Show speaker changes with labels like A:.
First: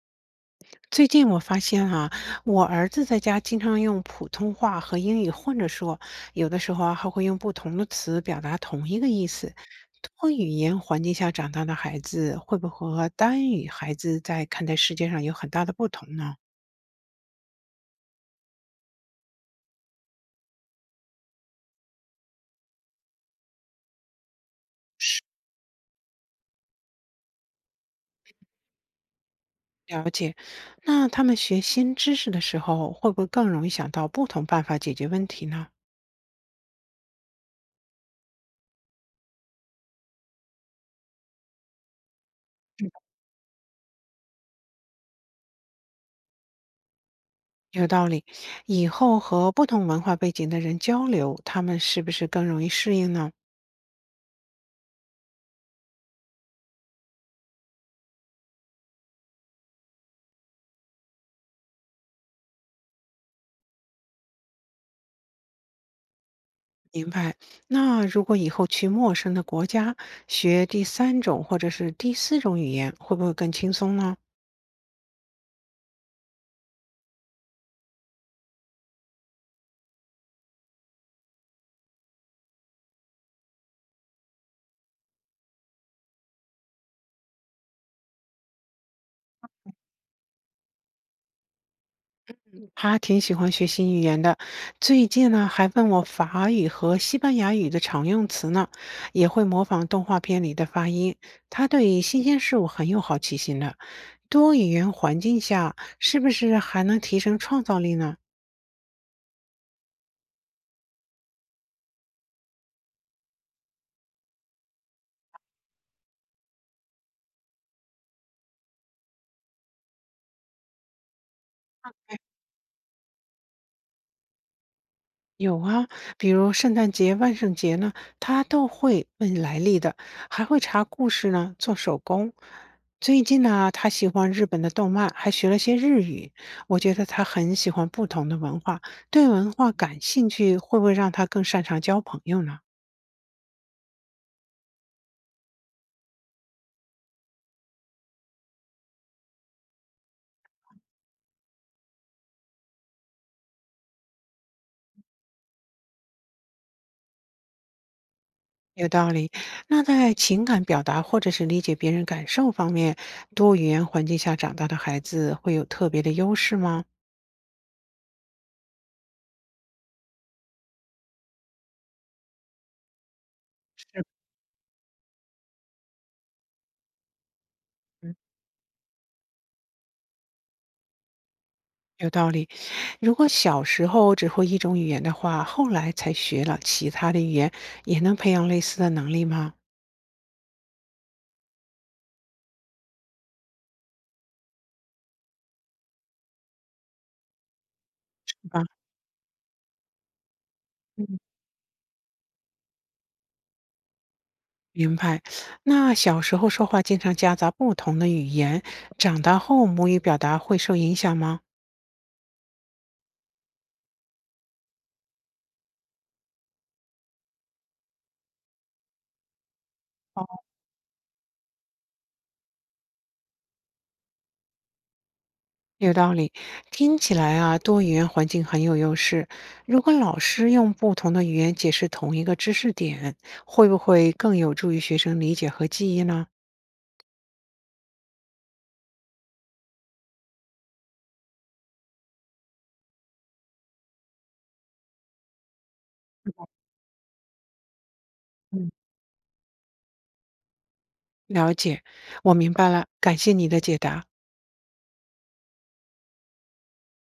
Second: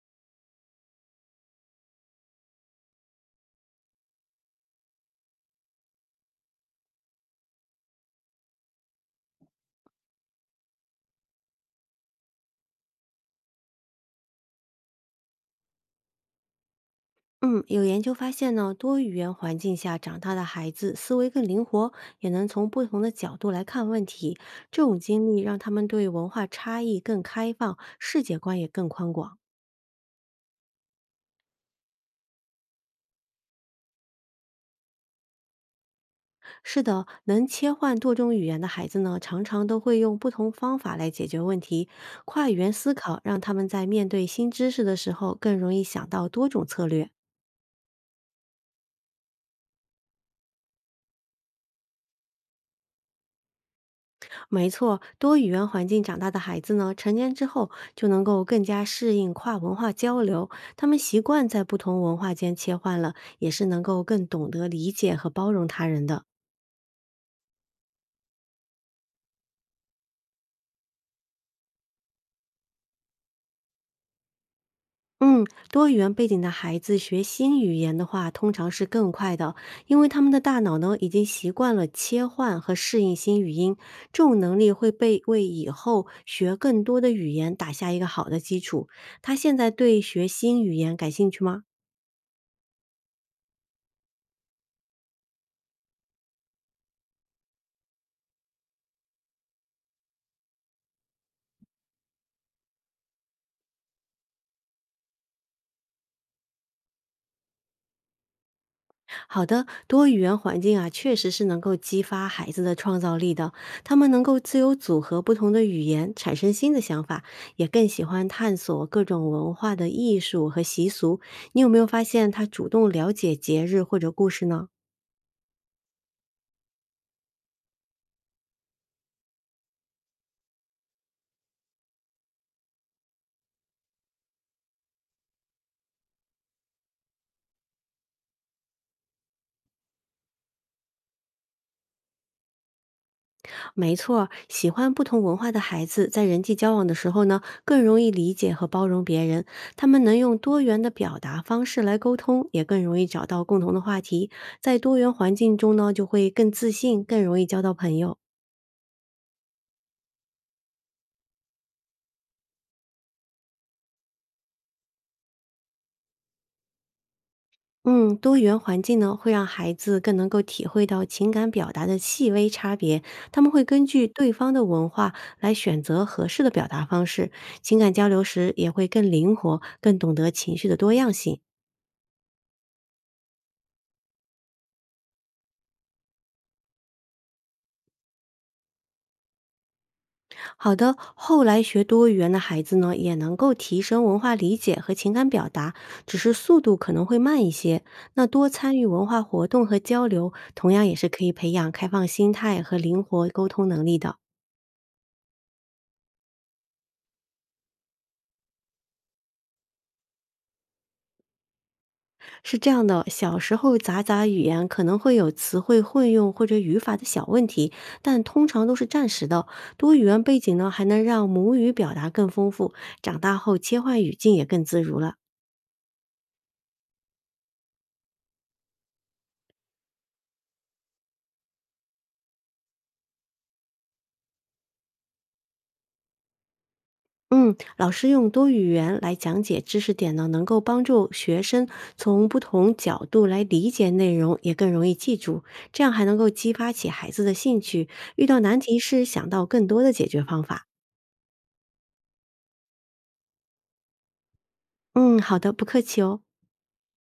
A: 最近我发现啊，我儿子在家经常用普通话和英语混着说，有的时候啊还会用不同的词表达同一个意思。多语言环境下长大的孩子，会不会和单语孩子在看待世界上有很大的不同呢？
B: 嗯，有研究发现呢，多语言环境下长大的孩子思维更灵活，也能从不同的角度来看问题。这种经历让他们对文化差异更开放，世界观也更宽广。
A: 了解，那他们学新知识的时候，会不会更容易想到不同办法解决问题呢？
B: 是的，能切换多种语言的孩子呢，常常都会用不同方法来解决问题。跨语言思考让他们在面对新知识的时候，更容易想到多种策略。
A: 有道理，以后和不同文化背景的人交流，他们是不是更容易适应呢？
B: 没错，多语言环境长大的孩子呢，成年之后就能够更加适应跨文化交流，他们习惯在不同文化间切换了，也是能够更懂得理解和包容他人的。
A: 明白。那如果以后去陌生的国家学第三种或者是第四种语言，会不会更轻松呢？
B: 嗯，多语言背景的孩子学新语言的话，通常是更快的，因为他们的大脑呢已经习惯了切换和适应新语音，这种能力会被为以后学更多的语言打下一个好的基础。他现在对学新语言感兴趣吗？
A: 他挺喜欢学习语言的，最近呢还问我法语和西班牙语的常用词呢，也会模仿动画片里的发音。他对新鲜事物很有好奇心的。多语言环境下，是不是还能提升创造力呢？
B: 好的，多语言环境啊，确实是能够激发孩子的创造力的。他们能够自由组合不同的语言，产生新的想法，也更喜欢探索各种文化的艺术和习俗。你有没有发现他主动了解节日或者故事呢？
A: 有啊，比如圣诞节、万圣节呢，他都会问来历的，还会查故事呢，做手工。最近呢，他喜欢日本的动漫，还学了些日语。我觉得他很喜欢不同的文化，对文化感兴趣，会不会让他更擅长交朋友呢？
B: 没错儿喜欢不同文化的孩子在人际交往的时候呢，更容易理解和包容别人。他们能用多元的表达方式来沟通，也更容易找到共同的话题。在多元环境中呢，就会更自信，更容易交到朋友。
A: 有道理。那在情感表达或者是理解别人感受方面，多语言环境下长大的孩子会有特别的优势吗？
B: 嗯，多元环境呢，会让孩子更能够体会到情感表达的细微差别。他们会根据对方的文化来选择合适的表达方式，情感交
A: 是，
B: 流时也会更灵活，更懂得情绪的多样性。
A: 有道理。如果小时候只会一种语言的话，后来才学了其他的语言，也能培养类似的能力吗？
B: 好的，后来学多语言的孩子呢，也能够提升文化理解和情感表达，只是速度可能会慢一些。那多
A: 啊，
B: 参与文化活动和交流，同样也是
A: 嗯，
B: 可以培养开放心态和灵活沟通能力的。
A: 明白。那小时候说话经常夹杂不同的语言，长大后母语表达会受影响吗？
B: 是这样的，小时候杂语言可能会有词汇混用或者语法的小问题，但通常都是暂时的。多语言背景呢，还能让母语表达更丰富，长大后切换语境也更自如了。
A: 有道理，听起来啊，多语言环境很有优势。如果老师用不同的语言解释同一个知识点，会不会更有助于学生理解和记忆呢？
B: 嗯，老师用多语言来讲解知识点呢，能够帮助学生从不同角度来理解内容，也更容易记住。这样还能够激发起孩子的兴趣，遇到难
A: 嗯，
B: 题时想到更多的解决方法。
A: 了解，我明白了，感谢你的解答。
B: 嗯，好的，不客气哦。